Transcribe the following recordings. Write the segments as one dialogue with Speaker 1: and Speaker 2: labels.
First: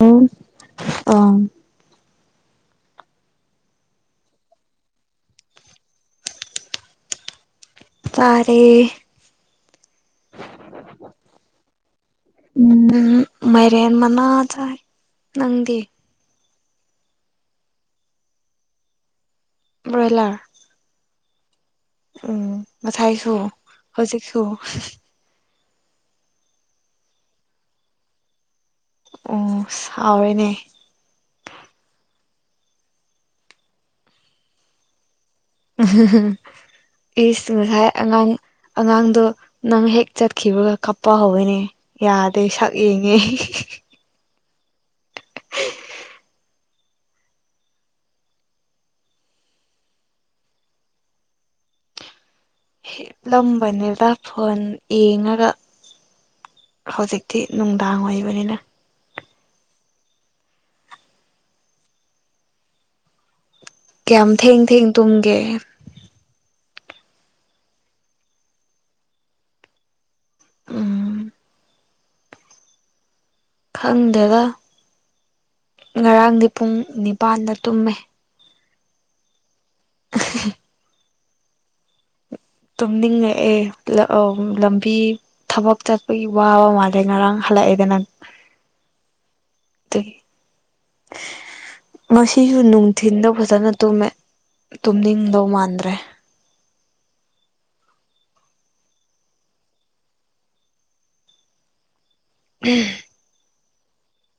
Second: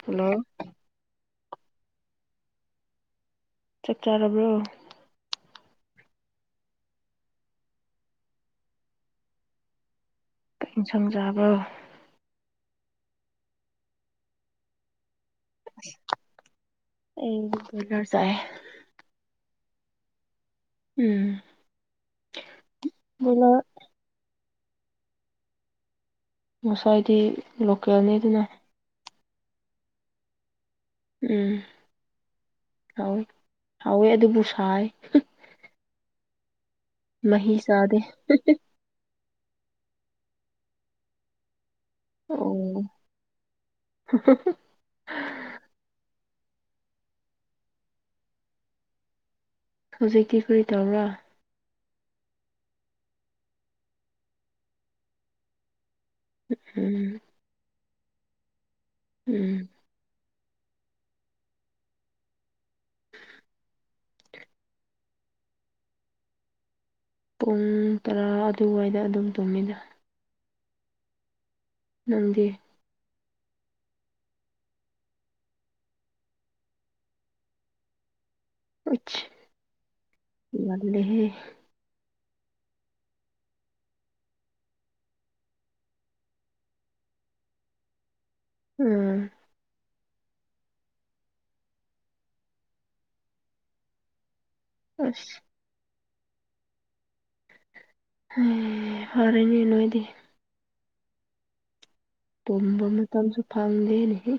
Speaker 1: ꯑꯣ
Speaker 2: ꯍꯜꯂꯣ
Speaker 1: ꯑꯥ
Speaker 2: ꯆꯥꯛ ꯆꯥꯔꯕ꯭ꯔꯣ
Speaker 1: ꯆꯥꯔꯦ
Speaker 2: ꯀꯩ ꯏꯟꯖꯥꯡ ꯆꯥꯕ
Speaker 1: ꯎꯝ ꯃꯥꯏꯔꯦꯟ ꯃꯅꯥ ꯆꯥꯏ ꯅꯪꯗꯤ
Speaker 2: ꯑꯩꯗꯤ ꯕꯣꯢꯂꯔ ꯆꯥꯏꯌꯦ
Speaker 1: ꯕ꯭ꯔꯣꯏꯂꯔ
Speaker 2: ꯎꯝ
Speaker 1: ꯎꯝ ꯉꯁꯥꯏꯁꯨ
Speaker 2: ꯕꯣꯏꯂꯔ
Speaker 1: ꯍꯧꯖꯤꯛꯁꯨ
Speaker 2: ꯉꯁꯥꯏꯗꯤ ꯂꯣꯀꯦꯜꯅꯤꯗꯅ
Speaker 1: ꯎꯝ ꯍꯥꯎꯔꯦꯅꯦ
Speaker 2: ꯎꯝ ꯍꯥꯎꯋꯦ ꯍꯥꯎꯋꯦ ꯑꯗꯨꯕꯨ ꯁꯥꯏ
Speaker 1: [inaudible] ꯏꯁ
Speaker 2: ꯃꯍꯤ
Speaker 1: ꯉꯁꯥꯏ
Speaker 2: ꯆꯥꯗꯦ
Speaker 1: ꯑꯉꯥꯡ ꯑꯉꯥꯡꯗꯣ ꯅꯪ ꯍꯦꯛ ꯆꯠꯈꯤꯕꯒ ꯀꯞꯄ ꯍꯧꯋꯦꯅꯦ ꯌꯥꯗꯦ
Speaker 2: ꯑꯣ
Speaker 1: ꯁꯛ ꯌꯦꯡꯉꯦ
Speaker 2: ꯍꯧꯖꯤꯛꯇꯤ ꯀꯔꯤ ꯇꯧꯕ꯭ꯔ
Speaker 1: ꯍꯤꯞꯂꯝꯕꯅꯦꯗ ꯐꯣꯟ ꯑꯦꯡꯔꯒ
Speaker 2: ꯎꯝ
Speaker 1: ꯍꯧꯖꯤꯛꯇꯤ ꯅꯨꯡꯗꯥꯡ ꯑꯣꯏꯕꯅꯤꯅ
Speaker 2: ꯎꯝ
Speaker 1: ꯀ꯭ꯌꯥꯝ ꯊꯦꯡ ꯊꯦꯡ ꯇꯨꯝꯒꯦ
Speaker 2: ꯄꯨꯡ ꯇꯔꯥ ꯑꯗꯨꯋꯥꯏꯗ ꯑꯗꯨꯝ ꯇꯨꯝꯃꯦꯅ
Speaker 1: ꯎꯝ
Speaker 2: ꯅꯪꯗꯤ
Speaker 1: ꯈꯪꯗꯦꯗ ꯉꯔꯥꯡꯗꯤ ꯄꯨꯡ ꯅꯤꯄꯥꯟꯗ ꯇꯨꯝꯃꯦ
Speaker 2: ꯎꯨꯏꯁ ꯉꯜꯂꯦꯍꯦ
Speaker 1: ꯇꯨꯝꯅꯤꯡꯉꯛꯑꯦ ꯑꯧ ꯂꯝꯕꯤ ꯊꯕꯛ ꯆꯠꯄꯒꯤ ꯋꯥꯕ ꯃꯥꯜꯂꯦ ꯉꯔꯥꯡ ꯍꯜꯂꯛꯑꯦꯗꯅ
Speaker 2: ꯎꯝ
Speaker 1: ꯑꯗꯨꯒꯤ ꯉꯁꯤꯁꯨ ꯅꯨꯡꯊꯤꯟꯗ ꯐꯖꯅ ꯇꯨꯝꯃꯦ
Speaker 2: ꯑꯁ
Speaker 1: ꯇꯨꯝꯅꯤꯡꯗꯧ ꯃꯥꯟꯗ꯭ꯔꯦ
Speaker 2: ꯎ ꯐꯔꯦꯅꯦ ꯅꯣꯏꯗꯤ ꯇꯨꯝꯕ ꯃꯇꯝꯁꯨ ꯐꯪꯗꯦꯅꯦꯍꯦ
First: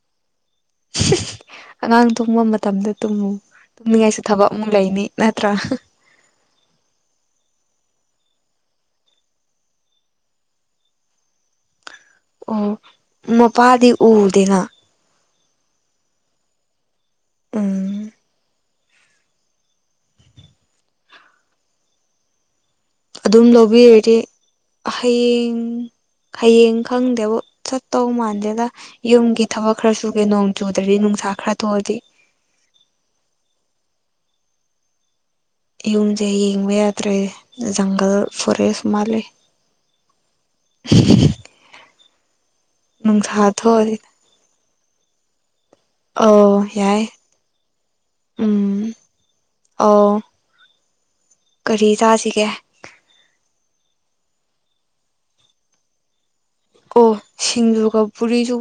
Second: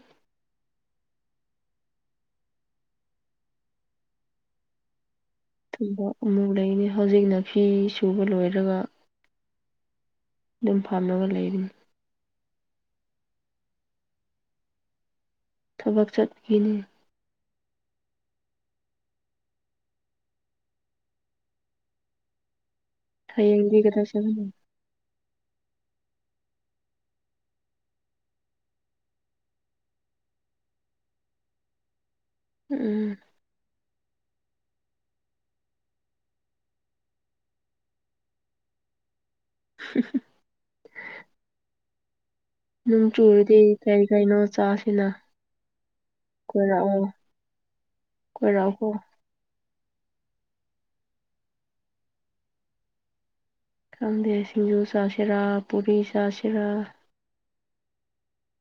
Speaker 1: [inaudible] ꯑꯉꯥꯡ ꯇꯨꯝꯕ ꯃꯇꯝꯗ ꯇꯨꯝꯃꯨ ꯇꯨꯝꯅꯤꯡꯉꯥꯏꯁꯨ ꯊꯕꯛ ꯑꯃꯨꯛ ꯂꯩꯅꯤ ꯅꯠꯇ꯭ꯔꯥ
Speaker 2: ꯊꯨꯝꯕ ꯑꯃꯨꯛ ꯂꯩꯅꯤ ꯍꯧꯖꯤꯛꯅ ꯐꯤ ꯁꯨꯕ ꯂꯣꯏꯔꯒ ꯑꯗꯨꯝ ꯐꯝꯂꯒ ꯂꯩꯔꯤꯅꯤ
Speaker 1: ꯑꯣ ꯃꯄꯥꯗꯤ ꯎꯗꯦꯅ
Speaker 2: ꯊꯕꯛ ꯆꯠꯈꯤꯅꯤ
Speaker 1: ꯎꯝ ꯑꯗꯨꯝ
Speaker 2: ꯍꯌꯦꯡꯗꯤ ꯀꯗꯥꯏ
Speaker 1: ꯂꯧꯕꯤꯔꯗꯤ
Speaker 2: ꯆꯠꯀꯅꯤ
Speaker 1: ꯍꯌꯦꯡ ꯍꯌꯦꯡ ꯈꯪꯗꯦꯕꯨ ꯆꯠꯇꯧ ꯃꯥꯟꯗꯦꯗ ꯌꯨꯝꯒꯤ ꯊꯕꯛ ꯈꯔ ꯁꯨꯒꯦ ꯅꯣꯡ ꯆꯨꯗ꯭ꯔꯗꯤ ꯅꯨꯡ ꯁꯥ ꯈꯔꯥ ꯇꯣꯛꯑꯗꯤ
Speaker 2: ꯎꯝ
Speaker 1: ꯌꯨꯝꯁꯦ ꯌꯦꯡꯕ ꯌꯥꯗ꯭ꯔꯦ ꯖꯪꯒꯜ ꯐꯣꯔꯦꯁ ꯃꯥꯂꯦ [inaudible]
Speaker 2: ꯅꯣꯡ ꯆꯨꯨꯔꯗꯤ ꯀꯩ ꯀꯩꯅꯣ ꯆꯥꯁꯤꯅ
Speaker 1: ꯑꯣ ꯌꯥꯏ
Speaker 2: ꯀꯣꯏꯔꯛꯑꯣ ꯀꯣꯏꯔꯛꯎꯀꯣ
Speaker 1: ꯎꯝ ꯑꯣ ꯀꯔꯤ ꯆꯥꯁꯤꯒꯦ
Speaker 2: ꯈꯪꯗꯦ ꯁꯤꯡꯖꯨ ꯁꯥꯁꯤꯔꯥ ꯄꯨꯔꯤ ꯆꯁꯤꯔꯥ
Speaker 1: ꯑꯣ ꯁꯤꯡꯖꯨꯒ ꯄꯨꯔꯤꯁꯨ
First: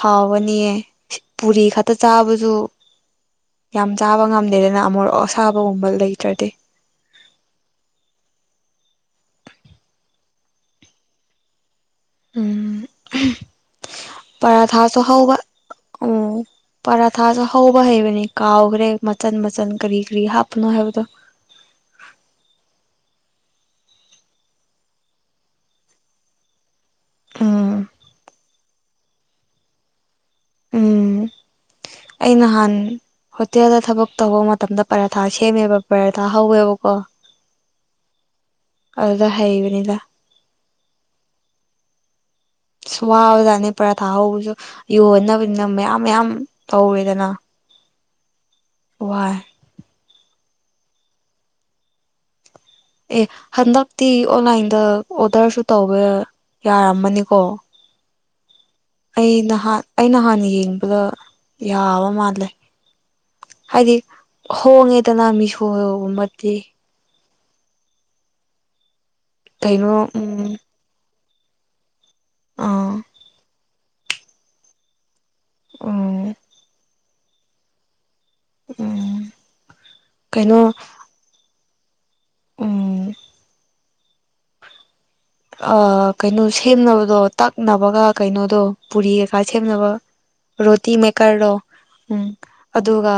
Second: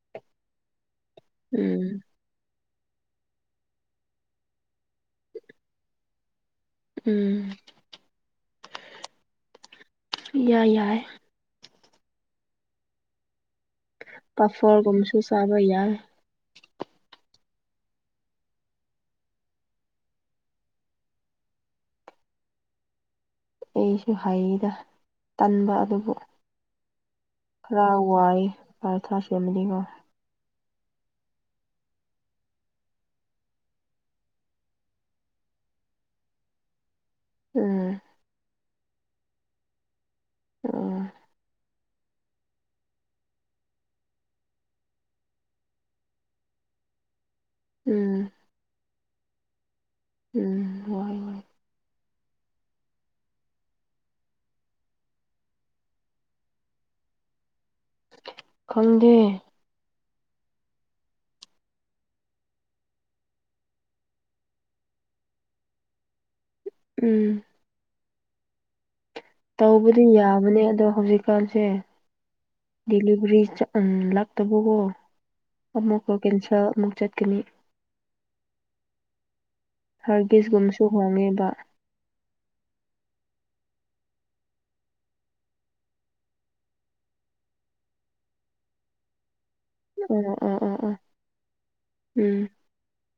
Speaker 1: ꯍꯥꯎꯒꯅꯤꯌꯦ ꯄꯨꯔꯤ
Speaker 2: ꯎꯝ
Speaker 1: ꯈꯛꯇ ꯆꯥꯕꯁꯨ ꯌꯥꯝ ꯆꯥꯕ ꯉꯝꯗꯦꯗꯅ ꯑꯝꯃꯣꯔꯣꯛ ꯑꯁꯥꯕꯒꯨꯝꯕ ꯂꯩꯇ꯭ꯔꯗꯤ
Speaker 2: ꯎꯝ ꯏꯌꯥ ꯌꯥꯏ
Speaker 1: ꯎꯝ ꯄꯔꯥꯊꯥꯁꯨ
Speaker 2: ꯄꯥꯐꯣꯔꯒꯨꯝꯕꯁꯨ
Speaker 1: ꯍꯥꯎꯕ
Speaker 2: ꯆꯥꯕ ꯌꯥꯏ
Speaker 1: ꯎꯝ ꯄꯔꯥꯊꯥꯁꯨ ꯍꯧꯕ ꯍꯩꯕꯅꯦ ꯀꯥꯎꯈ꯭ꯔꯦ ꯃꯆꯟ ꯃꯆꯟ ꯀꯔꯤ ꯀꯔꯤ ꯍꯥꯞꯄꯅꯣ ꯍꯥꯏꯕꯗꯣ
Speaker 2: [inaudible] ꯑꯩꯁꯨ ꯍꯩꯗ ꯇꯟꯕ ꯑꯗꯨꯕꯨ
Speaker 1: ꯎꯝ
Speaker 2: ꯈꯔ ꯋꯥꯏꯌꯦ ꯄꯔꯊꯥꯁꯦꯝꯕꯗꯤ ꯈꯔ
Speaker 1: ꯎꯝ ꯑꯩ ꯅꯍꯥꯟ ꯍꯣꯇꯦꯜꯗ ꯊꯕꯛ ꯇꯧꯕ ꯃꯇꯝꯗ ꯄꯔꯥꯊꯥ ꯁꯦꯝꯃꯦꯕ ꯄꯔꯥꯊꯥ ꯍꯧꯋꯦꯕꯀꯣ
Speaker 2: ꯎꯝ
Speaker 1: ꯑꯗꯨꯗ ꯍꯩꯕꯅꯤꯗ
Speaker 2: ꯑꯣ
Speaker 1: ꯋꯥꯕꯖꯥꯠꯅꯦ ꯄꯔꯥꯊꯥ ꯍꯧꯕꯁꯨ ꯌꯣꯟꯅꯕꯅꯤꯅ ꯃꯌꯥꯝ ꯃꯌꯥꯝ ꯇꯧꯋꯦꯗꯅ
Speaker 2: ꯎꯝ
Speaker 1: ꯋꯥꯏ
Speaker 2: ꯎꯝ ꯋꯥꯏ ꯋꯥꯏ
Speaker 1: ꯑꯦ ꯍꯟꯗꯛꯇꯤ ꯑꯣꯟꯂꯥꯏꯟꯗ ꯑꯣꯗꯔꯁꯨ ꯇꯧꯋꯦ ꯌꯥꯔꯝꯃꯅꯤꯀꯣ
Speaker 2: ꯈꯪꯗꯦ
Speaker 1: ꯑꯩ ꯅꯍꯥꯟ ꯑꯩ ꯅꯍꯥꯟ ꯌꯦꯡꯕꯗ ꯌꯥꯕ ꯃꯥꯜꯂꯦ ꯍꯥꯏꯗꯤ ꯍꯣꯡꯉꯤꯗꯅ ꯃꯤꯁꯣꯒꯨꯝꯕꯗꯤ
Speaker 2: ꯎꯝ
Speaker 1: ꯀꯩꯅꯣ
Speaker 2: ꯇꯧꯕꯗꯤ
Speaker 1: ꯎꯝ
Speaker 2: ꯌꯥꯕꯅꯦ ꯑꯗꯣ ꯍꯧꯖꯤꯛꯀꯥꯟꯁꯦ
Speaker 1: ꯑꯥ
Speaker 2: ꯗꯤꯂꯤꯕ꯭ꯔꯤ ꯆꯠ ꯎ ꯂꯛꯇꯕꯀꯣ ꯑꯃꯨꯛꯀ
Speaker 1: ꯎꯝ
Speaker 2: ꯀꯦꯟꯁꯦꯜ ꯑꯃꯨꯛ ꯆꯠꯀꯅꯤ
Speaker 1: ꯎꯝ
Speaker 2: ꯍꯥꯔꯒꯤꯁꯒꯨꯝꯁꯨ ꯍꯣꯡꯉꯦꯕ
Speaker 1: ꯑꯣ ꯑ ꯀꯩꯅꯣ ꯁꯦꯝꯅꯕꯗꯣ ꯇꯛꯅꯕꯒ ꯀꯩꯅꯣꯗꯣ ꯄꯨꯔꯤ ꯁꯦꯝꯅꯕ
Speaker 2: ꯑꯣ ꯑꯣ ꯑꯣ
Speaker 1: ꯔꯣꯇꯤ
Speaker 2: ꯑꯣ
Speaker 1: ꯃꯦꯀꯔꯗꯣ ꯎꯝ ꯑꯗꯨꯒ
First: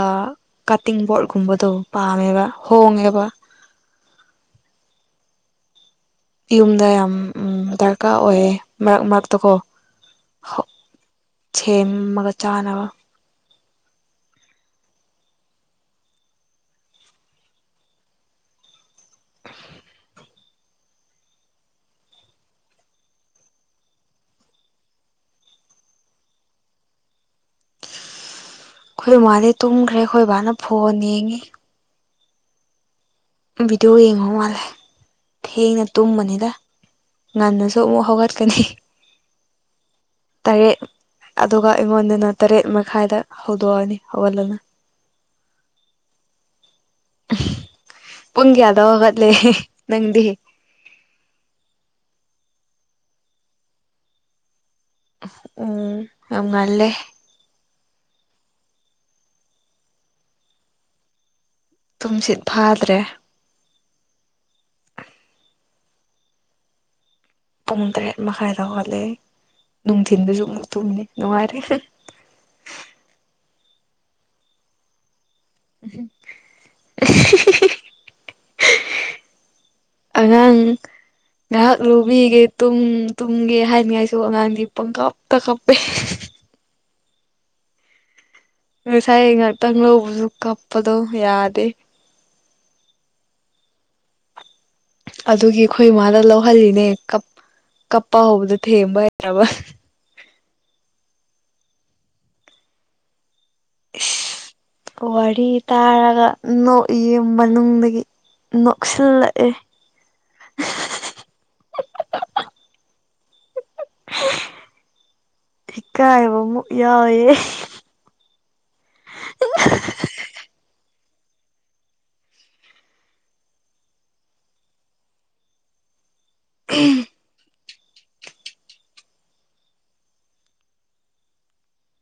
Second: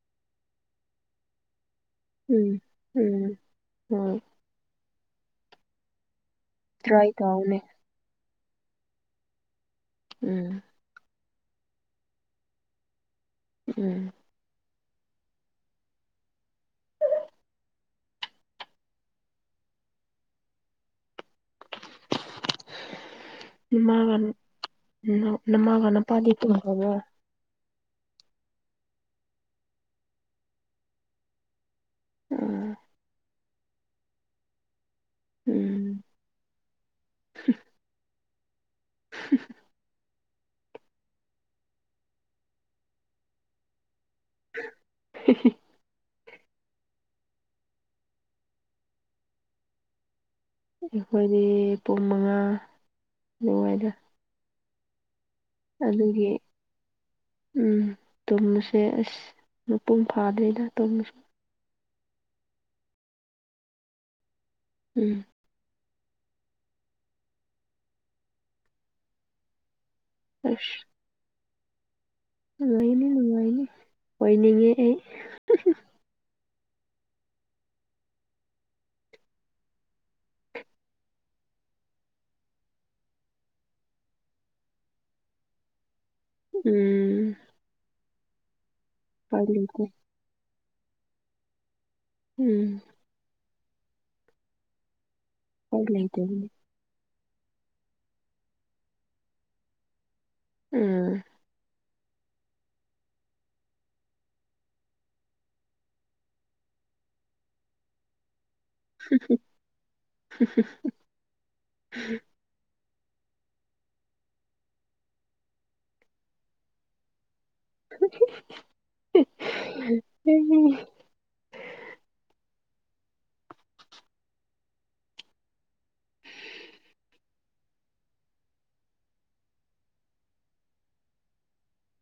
Speaker 1: ꯀꯠꯇꯤꯡ ꯕꯣꯔꯠꯀꯨꯝꯕꯗꯣ ꯄꯥꯝꯃꯦꯕ
Speaker 2: ꯎꯝ
Speaker 1: ꯍꯣꯡꯉꯦꯕ
Speaker 2: ꯎꯝ ꯍꯣꯏ
Speaker 1: ꯌꯨꯝꯗ
Speaker 2: ꯇ꯭ꯔꯥꯏ
Speaker 1: ꯌꯥꯝ
Speaker 2: ꯇꯧꯅꯦ
Speaker 1: ꯗꯔꯀꯥꯔ ꯑꯣꯏꯌꯦ ꯃꯔꯛ ꯃꯔꯛꯇꯀꯣ
Speaker 2: ꯎꯝ
Speaker 1: ꯁꯦꯝꯃꯒ ꯆꯥꯅꯕ
Speaker 2: ꯎꯝ [inaudible] ꯃꯥꯒ ꯎ ꯅꯃꯒꯅꯄꯥꯥꯗꯤ ꯄꯨꯔꯝꯃꯕꯣ
Speaker 1: ꯑꯩꯈꯣꯏ ꯏꯃꯥꯗꯤ ꯇꯨꯝꯈ꯭ꯔꯦ ꯑꯩꯈꯣꯏ ꯕꯥꯅ ꯐꯣꯟ ꯌꯦꯡꯉꯤ
Speaker 2: ꯎꯝ
Speaker 1: ꯕꯤꯗꯤꯑꯣ ꯌꯦꯡꯕ ꯃꯥꯜꯂꯦ
Speaker 2: ꯎꯝ
Speaker 1: ꯊꯦꯡꯅ ꯇꯨꯝꯕꯅꯤꯗ ꯉꯟꯅꯁꯨ ꯑꯃꯨꯛ ꯍꯧꯒꯠꯀꯅꯤ
Speaker 2: [inaudible]
Speaker 1: ꯇꯔꯦꯠ ꯑꯗꯨꯒ ꯑꯩꯉꯣꯟꯗꯅ ꯇꯔꯦꯠ ꯃꯈꯥꯏꯗ ꯍꯧꯗꯣꯛꯑꯅꯤ ꯍꯧꯒꯠꯂꯅꯦ ꯄꯨꯡ ꯀꯥꯌꯥꯗ ꯍꯒꯠꯂꯦ [inaudible] ꯅꯪꯗꯤ
Speaker 2: ꯑꯩꯈꯣꯏꯗꯤ ꯄꯨꯡ ꯃꯉꯥ ꯅꯨꯡꯉꯥꯏꯗ
Speaker 1: ꯎꯝ
Speaker 2: ꯑꯗꯨꯒꯤ
Speaker 1: ꯌꯥꯝ ꯉꯜꯂꯦ
Speaker 2: ꯎꯝ ꯇꯨꯝꯕꯁꯦ ꯑꯁ ꯃꯄꯨꯡ ꯐꯥꯗꯦꯅ ꯇꯨꯝꯃꯁꯨ
Speaker 1: ꯇꯨꯝꯁꯤꯠ ꯐꯥꯗ꯭ꯔꯦ
Speaker 2: ꯎꯝ
Speaker 1: ꯄꯨꯡ ꯇꯔꯦꯠ ꯃꯈꯥꯏꯗ ꯍꯧꯒꯜꯂꯦ ꯅꯨꯡꯊꯤꯟꯗꯨꯁꯨ ꯑꯃꯨꯛ
Speaker 2: ꯑꯁ
Speaker 1: ꯊꯨꯝꯅꯤ ꯅꯨꯡꯉꯥꯏꯔꯦ
Speaker 2: ꯅꯨꯡꯉꯥꯏꯅꯤ ꯅꯨꯡꯉꯥꯏꯅꯤ ꯑꯣꯏꯅꯤꯡꯉꯦ ꯑꯩ
Speaker 1: [unintelligible]
Speaker 2: [inaudible]
Speaker 1: ꯑꯉꯥꯡ ꯉꯥꯏꯍꯥꯛ ꯂꯧꯕꯤꯒꯦ ꯇꯨꯝ ꯇꯨꯝꯒꯦ ꯍꯥꯏꯅꯤꯡꯉꯥꯏꯁꯨ ꯑꯉꯥꯡꯗꯤ ꯄꯪꯀꯞꯇ ꯀꯞꯄꯦ
Speaker 2: ꯎꯝ
Speaker 1: ꯉꯁꯥꯏ
Speaker 2: ꯎꯄꯥꯏ
Speaker 1: ꯉꯥꯛꯇꯪ
Speaker 2: ꯂꯩꯇꯦ
Speaker 1: ꯂꯧꯕꯁꯨ ꯀꯞꯄꯗꯣ ꯌꯥꯗꯦ
Speaker 2: ꯎꯝ
Speaker 1: ꯑꯗꯨꯒꯤ
Speaker 2: ꯎꯄꯥꯏ
Speaker 1: ꯑꯩꯈꯣꯏ ꯏꯃꯥꯗ
Speaker 2: ꯂꯩꯇꯕꯅꯤ
Speaker 1: ꯂꯧꯍꯜꯂꯤꯅꯦ ꯀꯞ ꯀꯞꯄꯥ ꯍꯧꯕꯗ ꯊꯦꯝꯕ ꯍꯩꯇ꯭ꯔꯕ
Speaker 2: ꯑꯝ
Speaker 1: ꯋꯥꯔꯤ ꯇꯥꯔꯒ ꯅꯣꯛꯏꯌꯦ ꯌꯨꯝ ꯃꯅꯨꯡꯗꯒꯤ ꯅꯣꯛꯁꯤꯜꯂꯛꯑꯦ ꯏꯀꯥꯏꯕ ꯑꯃꯨꯛ ꯌꯥꯎꯌꯦ
Speaker 2: ꯑꯩꯗꯤ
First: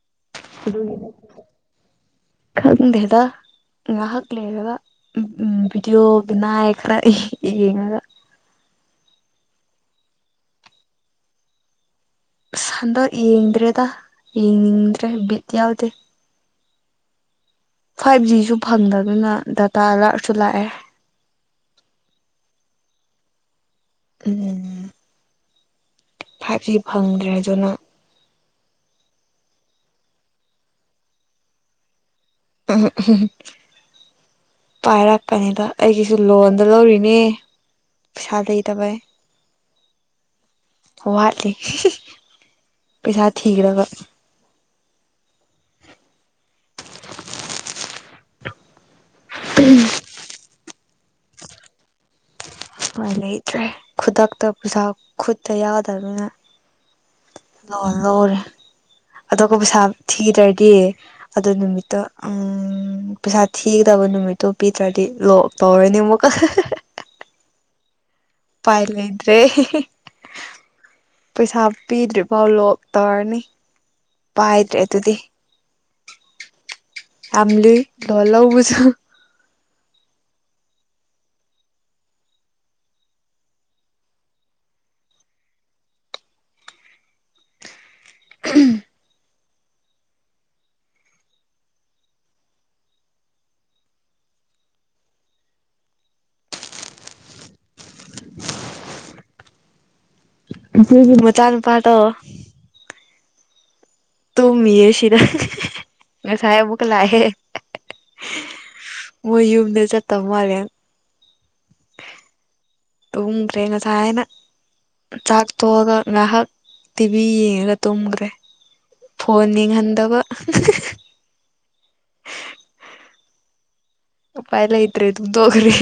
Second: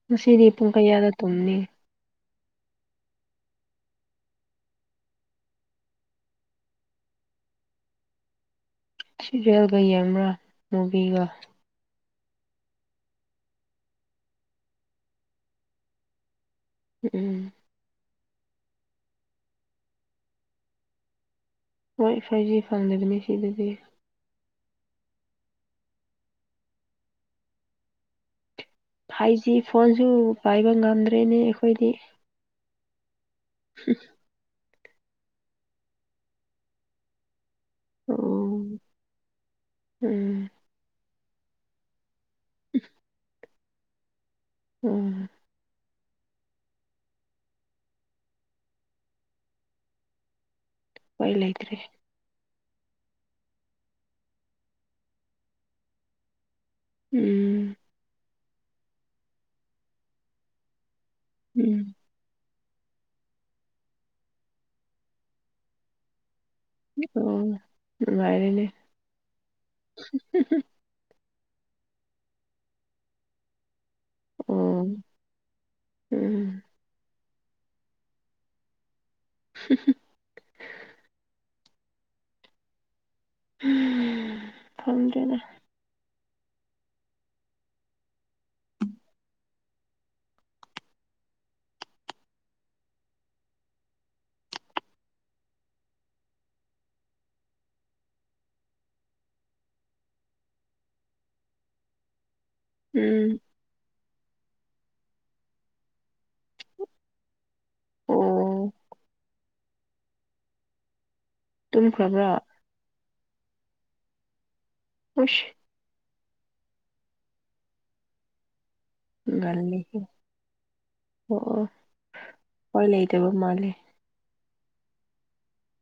Speaker 2: ꯉꯁꯤꯗꯤ ꯄꯨꯡ ꯀꯌꯥꯗ ꯇꯨꯝꯅꯤ
Speaker 1: ꯈꯪꯗꯦꯗ ꯉꯥꯏꯍꯥꯛ ꯂꯩꯔꯒ ꯎ ꯚꯤꯗꯤꯑꯣꯒꯤ ꯅꯥꯏꯑ ꯈꯔ ꯌꯦꯡꯉꯒ
Speaker 2: ꯁꯤꯔꯦꯜꯒ ꯌꯦꯡꯕ꯭ꯔꯥ ꯃꯨꯚꯤꯒ
Speaker 1: ꯍꯟꯗꯛ ꯌꯦꯡꯗ꯭ꯔꯦꯗ ꯌꯦꯡꯅꯤꯡꯗ꯭ꯔꯦ ꯕꯤꯠ ꯌꯥꯎꯗꯦ
Speaker 2: ꯑꯝ
Speaker 1: ꯐꯥꯏꯚ ꯖꯤꯁꯨ ꯐꯪꯗꯕꯅ ꯗꯇꯥ ꯂꯥꯛꯁꯨ ꯂꯥꯛꯑꯦ
Speaker 2: ꯋꯥꯏ ꯐꯥꯏꯚ ꯖꯤ ꯐꯪꯗꯕꯅꯤ ꯁꯤꯗꯗꯤ
Speaker 1: ꯎꯝ ꯐꯥꯏꯚꯁꯤ ꯐꯪꯗ꯭ꯔꯦ ꯑꯗꯨꯅ
Speaker 2: ꯐꯥꯏꯚ ꯖꯤ ꯐꯣꯟꯁꯨ ꯄꯥꯏꯕ ꯉꯝꯗ꯭ꯔꯦꯅꯦ ꯑꯩꯈꯣꯏꯗꯤ
Speaker 1: ꯑꯝ
Speaker 2: [unintelligible]
Speaker 1: ꯄꯥꯏꯔꯛꯀꯅꯤꯗ ꯑꯩꯒꯤꯁꯨ ꯂꯣꯟꯗ ꯂꯧꯔꯤꯅꯦ
Speaker 2: ꯑꯣ
Speaker 1: ꯄꯩꯁꯥ ꯂꯩꯇꯕꯩ
Speaker 2: ꯎꯝ
Speaker 1: ꯋꯥꯠꯂꯤ ꯄꯩꯁꯥ ꯊꯤꯈ꯭ꯔꯕ
Speaker 2: ꯎꯝ
Speaker 1: ꯎꯝ
Speaker 2: ꯍꯣꯏ ꯂꯩꯇ꯭ꯔꯦ
Speaker 1: ꯂꯩꯇ꯭ꯔꯦ ꯈꯨꯗꯛꯇ ꯄꯩꯁꯥ ꯈꯨꯠꯇ ꯌꯥꯎꯗꯕꯅꯤꯅ
Speaker 2: ꯎꯝ
Speaker 1: ꯂꯣꯏ ꯂꯣꯏꯔꯦ ꯑꯗꯨꯒ ꯄꯩꯁꯥ ꯊꯤꯗ꯭ꯔꯗꯤ ꯑꯗꯨ
Speaker 2: ꯎꯝ
Speaker 1: ꯅꯨꯃꯤꯠꯇ ꯑꯝ ꯎꯝ ꯄꯩꯁꯥ ꯊꯤꯒꯗꯕ ꯅꯨꯃꯤꯠꯇꯣ ꯄꯤꯗ꯭ꯔꯗꯤ ꯂꯣꯛ ꯇꯧꯔꯅꯦ ꯑꯃꯨꯛꯀ
Speaker 2: ꯑꯣ ꯅꯨꯡꯉꯥꯏꯔꯦꯅꯦ
Speaker 1: ꯎꯄꯥꯏꯂꯩꯇꯔꯦ ꯄꯩꯁꯥ ꯄꯤꯗ꯭ꯔꯤꯐꯥꯎ ꯂꯣꯛ ꯇꯧꯔꯅꯤ ꯄꯥꯏꯗ꯭ꯔꯦ
Speaker 2: ꯑꯣ
Speaker 1: ꯑꯗꯨꯗꯤ
Speaker 2: ꯎꯝ
Speaker 1: ꯊꯝꯂꯤ ꯂꯣꯟ ꯂꯧꯕꯁꯨ
Speaker 2: [unintelligible] ꯎꯝ ꯈꯪꯗꯦꯅꯦ
Speaker 1: ꯃꯆꯦꯒꯤ ꯃꯆꯥ ꯅꯨꯨꯄꯥꯗꯣ
Speaker 2: ꯎꯝ
Speaker 1: ꯇꯨꯝꯃꯤꯌꯦ ꯁꯤꯗ ꯉꯁꯥꯏ ꯑꯃꯨꯛꯀ ꯂꯥꯛꯑꯦ
Speaker 2: ꯑꯣ
Speaker 1: ꯃꯣꯏꯌꯨꯝ ꯆꯠꯇꯧ ꯃꯥꯜꯂꯦ
Speaker 2: ꯇꯨꯝꯈ꯭ꯔꯕ꯭ꯔꯣ
Speaker 1: ꯇꯨꯝꯈ꯭ꯔꯦ ꯉꯁꯥꯏꯅ
Speaker 2: ꯎꯁ
Speaker 1: ꯆꯥꯛ ꯇꯣꯛꯑꯒ ꯉꯥꯏꯍꯥꯛ ꯇꯤꯚꯤ ꯌꯦꯡꯉꯒ ꯇꯨꯝꯈ꯭ꯔꯦ ꯐꯣꯟ
Speaker 2: ꯉꯜꯂꯤꯍꯦ
Speaker 1: ꯌꯦꯡꯍꯟꯗꯕ
Speaker 2: ꯍꯣꯏ ꯂꯩꯇꯕ ꯃꯥꯜꯂꯦ
Speaker 1: ꯎꯄꯥꯏ ꯂꯩꯇꯔꯦ ꯑꯗꯨꯝ ꯇꯣꯛꯈꯔꯦ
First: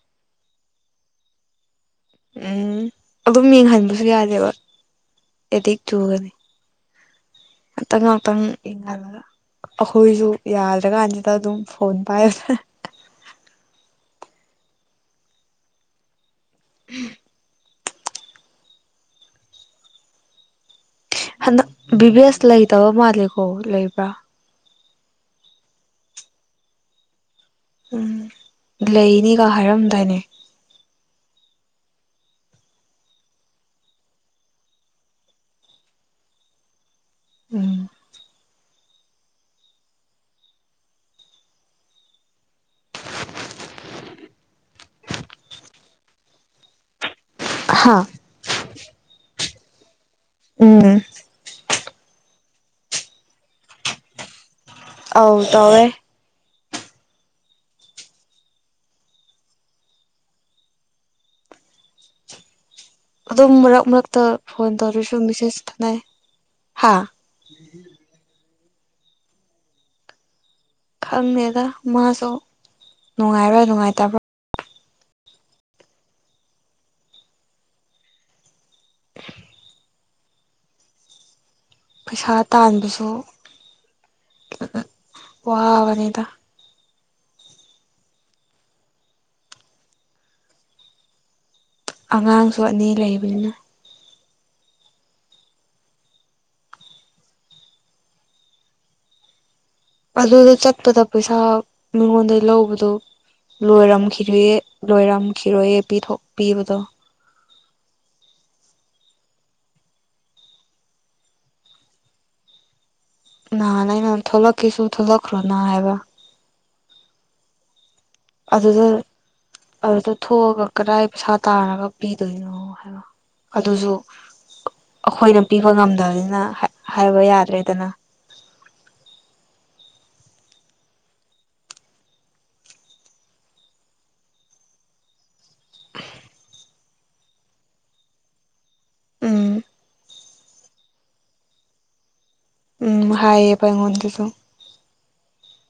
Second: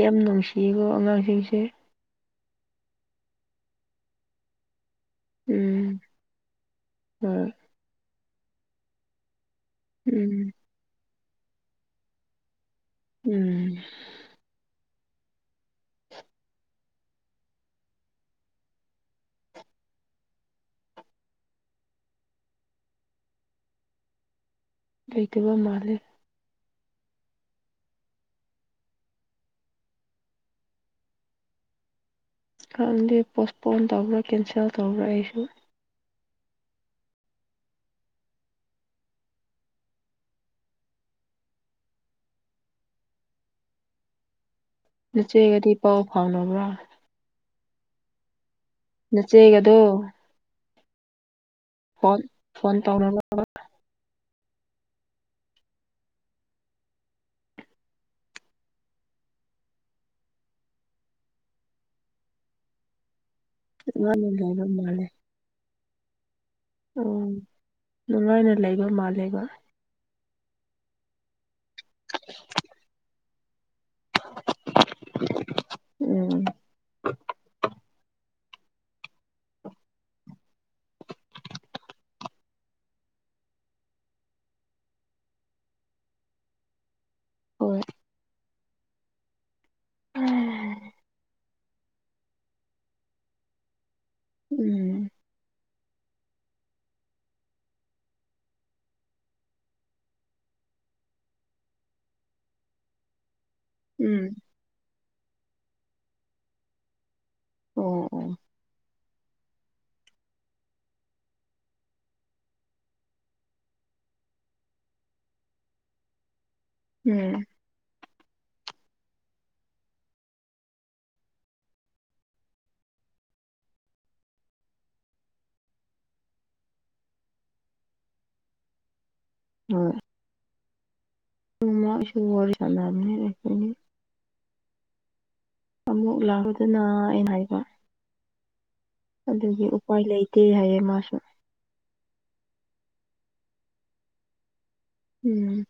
Speaker 2: ꯌꯥꯝ ꯅꯨꯡꯁꯤꯌꯦꯀꯣ ꯑꯉꯥꯡꯁꯤꯡꯁꯦ
Speaker 1: ꯎꯝ ꯑꯗꯨꯝ ꯌꯦꯡꯍꯟꯕꯁꯨ ꯌꯥꯗꯦꯕ ꯑꯦꯗꯤꯛ ꯆꯨꯒꯅꯤ
Speaker 2: ꯎꯝ
Speaker 1: ꯈꯤꯇꯪ ꯏꯡꯍꯜꯂꯒ ꯑꯩꯈꯣꯏꯁꯨ
Speaker 2: ꯎꯝ
Speaker 1: ꯌꯥꯗ꯭ꯔꯀꯥꯟꯁꯤꯗ ꯑꯗꯨꯝ ꯐꯣꯟ ꯄꯥꯏꯔꯅ
Speaker 2: ꯎꯝ [inaudible]
Speaker 1: ꯍꯟꯗꯛ ꯕꯤꯚꯦꯁ ꯂꯩꯇꯕ ꯃꯥꯜꯂꯦꯀꯣ ꯂꯩꯕ꯭ꯔꯥ
Speaker 2: ꯂꯩꯇꯕ ꯃꯥꯜꯂꯦ
Speaker 1: ꯎꯝ ꯂꯩꯅꯤꯒ ꯍꯥꯏꯔꯝꯗꯥꯏꯅꯦ
Speaker 2: ꯈꯪꯗꯦ ꯄꯣꯁꯄꯣꯟ ꯇꯧꯕ꯭ꯔꯥ ꯀꯦꯟꯁꯦꯜ ꯇꯧꯕ꯭ꯔꯥ ꯑꯩꯁꯨ
Speaker 1: ꯎꯝ
Speaker 2: ꯅꯆꯦꯒꯗꯤ ꯄꯥꯎ ꯐꯥꯎꯅꯕ꯭ꯔꯥ
Speaker 1: ꯍꯥꯥ
Speaker 2: ꯅꯆꯦꯒꯗꯣ
Speaker 1: ꯎꯝ
Speaker 2: ꯐꯣꯟ ꯐꯣꯟ ꯇꯧꯔꯅꯨꯕ
Speaker 1: ꯑꯧ ꯇꯧꯌꯦ ꯑꯗꯨꯝ ꯃꯔꯛ ꯃꯔꯛꯇ
Speaker 2: ꯅꯨꯡꯉꯥꯏꯅ ꯂꯩꯕ
Speaker 1: ꯐꯣꯟ
Speaker 2: ꯃꯥꯜꯂꯦ
Speaker 1: ꯇꯧꯔꯁꯨ ꯃꯦꯁꯦꯖ ꯊꯥꯅꯩ ꯍꯥ
Speaker 2: ꯎꯝ ꯅꯨꯡꯉꯥꯏꯅ ꯂꯩꯕ ꯃꯥꯜꯂꯦꯕ
Speaker 1: ꯈꯪꯗꯦꯗ ꯃꯥꯁꯨ ꯅꯨꯡꯉꯥꯏꯕ꯭ꯔꯥ ꯅꯨꯡꯉꯥꯏꯇꯕ꯭ꯔꯥ
Speaker 2: ꯎꯝ
Speaker 1: ꯄꯩꯁꯥ ꯇꯥꯟꯕꯁꯨ ꯋꯥꯕꯅꯤꯗ
Speaker 2: ꯍꯣꯏ ꯎꯝ
Speaker 1: ꯑꯉꯥꯡꯁꯨ ꯑꯅꯤ ꯂꯩꯕꯅꯤꯅ
Speaker 2: ꯎꯝ
Speaker 1: ꯑꯗꯨꯗ ꯆꯠꯄꯗ ꯄꯩꯁꯥ ꯃꯤꯉꯣꯟꯗꯒꯤ ꯂꯧꯕꯗꯣ
Speaker 2: ꯎꯝ
Speaker 1: ꯂꯣꯏꯔꯝꯈꯤꯔꯦ ꯂꯣꯏꯔꯝꯈꯤꯔꯣꯏꯑ ꯄꯤꯊꯄꯤꯕꯗꯣ
Speaker 2: ꯑꯣ ꯑꯣ
Speaker 1: ꯅꯍꯥꯟ ꯑꯩꯅ ꯊꯣꯛꯂꯛꯀꯦꯁꯨ ꯊꯣꯛꯂꯛꯈ꯭ꯔꯣꯅ ꯍꯥꯏꯕ
Speaker 2: ꯎꯝ
Speaker 1: ꯑꯗꯨꯗ ꯑꯗꯨꯗ ꯊꯣꯛꯑꯒ ꯀꯗꯥꯏ ꯄꯩꯁꯥ ꯇꯥꯔꯒ ꯄꯤꯗꯣꯏꯅꯣ ꯍꯥꯏꯕ ꯑꯗꯨꯁꯨ ꯑꯩꯈꯣꯏꯅ ꯄꯤꯕ ꯉꯝꯗꯕꯅꯤꯅ ꯍꯥꯏꯕ ꯌꯥꯗ꯭ꯔꯦꯗꯅ
Speaker 2: ꯍꯣꯏ ꯗꯨꯅ ꯑꯩꯁꯨ ꯋꯥꯔꯤ ꯁꯥꯟꯅꯕꯅꯤꯅ ꯑꯃꯨꯛ ꯂꯥꯛꯄꯗꯨꯅ ꯑꯩꯅ ꯍꯥꯏꯕ
Speaker 1: ꯎꯝ
Speaker 2: ꯑꯗꯨꯒꯤ ꯎꯄꯥꯏ ꯂꯩ ꯀ ꯍꯥꯏꯌꯦ ꯃꯥꯁꯨ
Speaker 1: ꯎꯝ ꯍꯥꯏꯌꯦꯕ ꯑꯩꯉꯣꯟꯗꯁꯨ
Speaker 2: ꯎꯝ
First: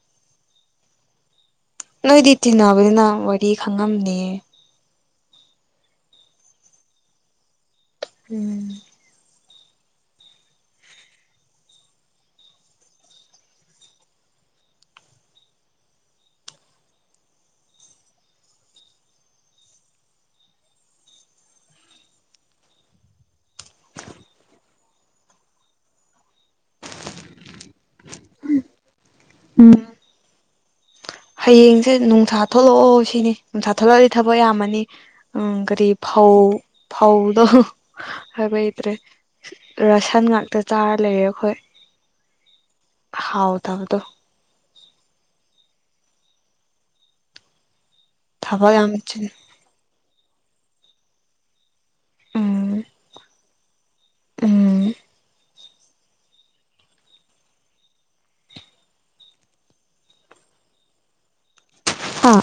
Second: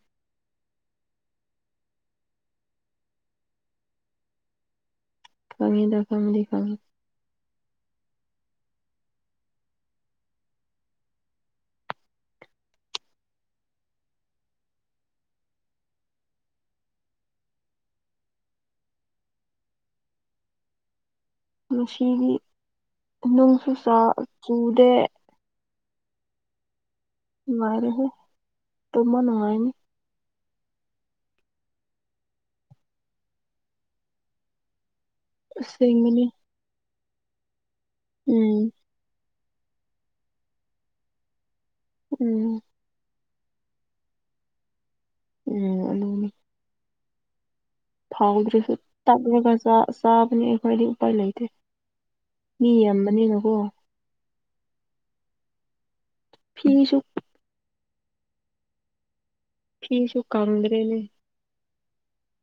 Speaker 1: ꯅꯣꯏꯗꯤ ꯇꯤꯟꯅꯕꯅꯤꯅ ꯋꯥꯔꯤ ꯈꯪꯉꯝꯅꯤꯌꯦ
Speaker 2: ꯈꯪꯉꯤꯗ ꯈꯪꯗꯤ ꯈꯪꯉꯤ
Speaker 1: ꯎꯝ
Speaker 2: ꯉꯥꯁꯤꯗꯤ ꯅꯨꯡꯁꯨ ꯁꯥ ꯆꯨꯗꯦ ꯅꯨꯡꯉꯥꯏꯔꯦꯍꯦ ꯇꯨꯝꯕ ꯅꯨꯡꯉꯥꯏꯅꯤ
Speaker 1: ꯍꯌꯦꯡꯁꯦ ꯅꯨꯡꯁꯥ ꯊꯣꯛꯂꯛꯑꯣ ꯁꯤꯅꯤ ꯅꯨꯡꯁꯥ ꯊꯣꯛꯂꯛꯑꯗꯤ ꯊꯕꯛ ꯌꯥꯝꯃꯅꯤ ꯎꯝ ꯀꯔꯤ
Speaker 2: ꯑꯁꯦꯡꯕꯅꯤ
Speaker 1: ꯐꯥꯎ ꯐꯥꯎꯗ ꯍꯥꯏꯕ
Speaker 2: ꯎꯝ
Speaker 1: ꯍꯩꯇꯔꯦ ꯔꯁꯟ ꯉꯥꯛꯇ ꯆꯥꯔ ꯂꯩꯔꯦ ꯑꯩꯈꯣꯏ
Speaker 2: ꯎꯝ
Speaker 1: ꯍꯥꯎꯇꯕꯗꯣ
Speaker 2: ꯎꯝ ꯑꯗꯨꯅꯤ ꯊꯥꯎꯗ꯭ꯔꯁꯨ
Speaker 1: ꯊꯕꯛ ꯌꯥꯝ ꯆꯤꯟ
Speaker 2: ꯇꯛꯂꯒ ꯆꯥ ꯆꯥꯕꯅꯤ ꯑꯩꯈꯣꯏꯗꯤ ꯎꯄꯥꯏ ꯂꯩꯇꯦ ꯃꯤ
Speaker 1: ꯎꯝ
Speaker 2: ꯌꯥꯝꯕꯅꯤꯅꯀꯣ
Speaker 1: ꯎꯝ
Speaker 2: ꯐꯤꯁꯨ ꯐꯤꯁꯨ ꯀꯪꯗ꯭ꯔꯦꯅꯦ
Speaker 1: ꯍꯥ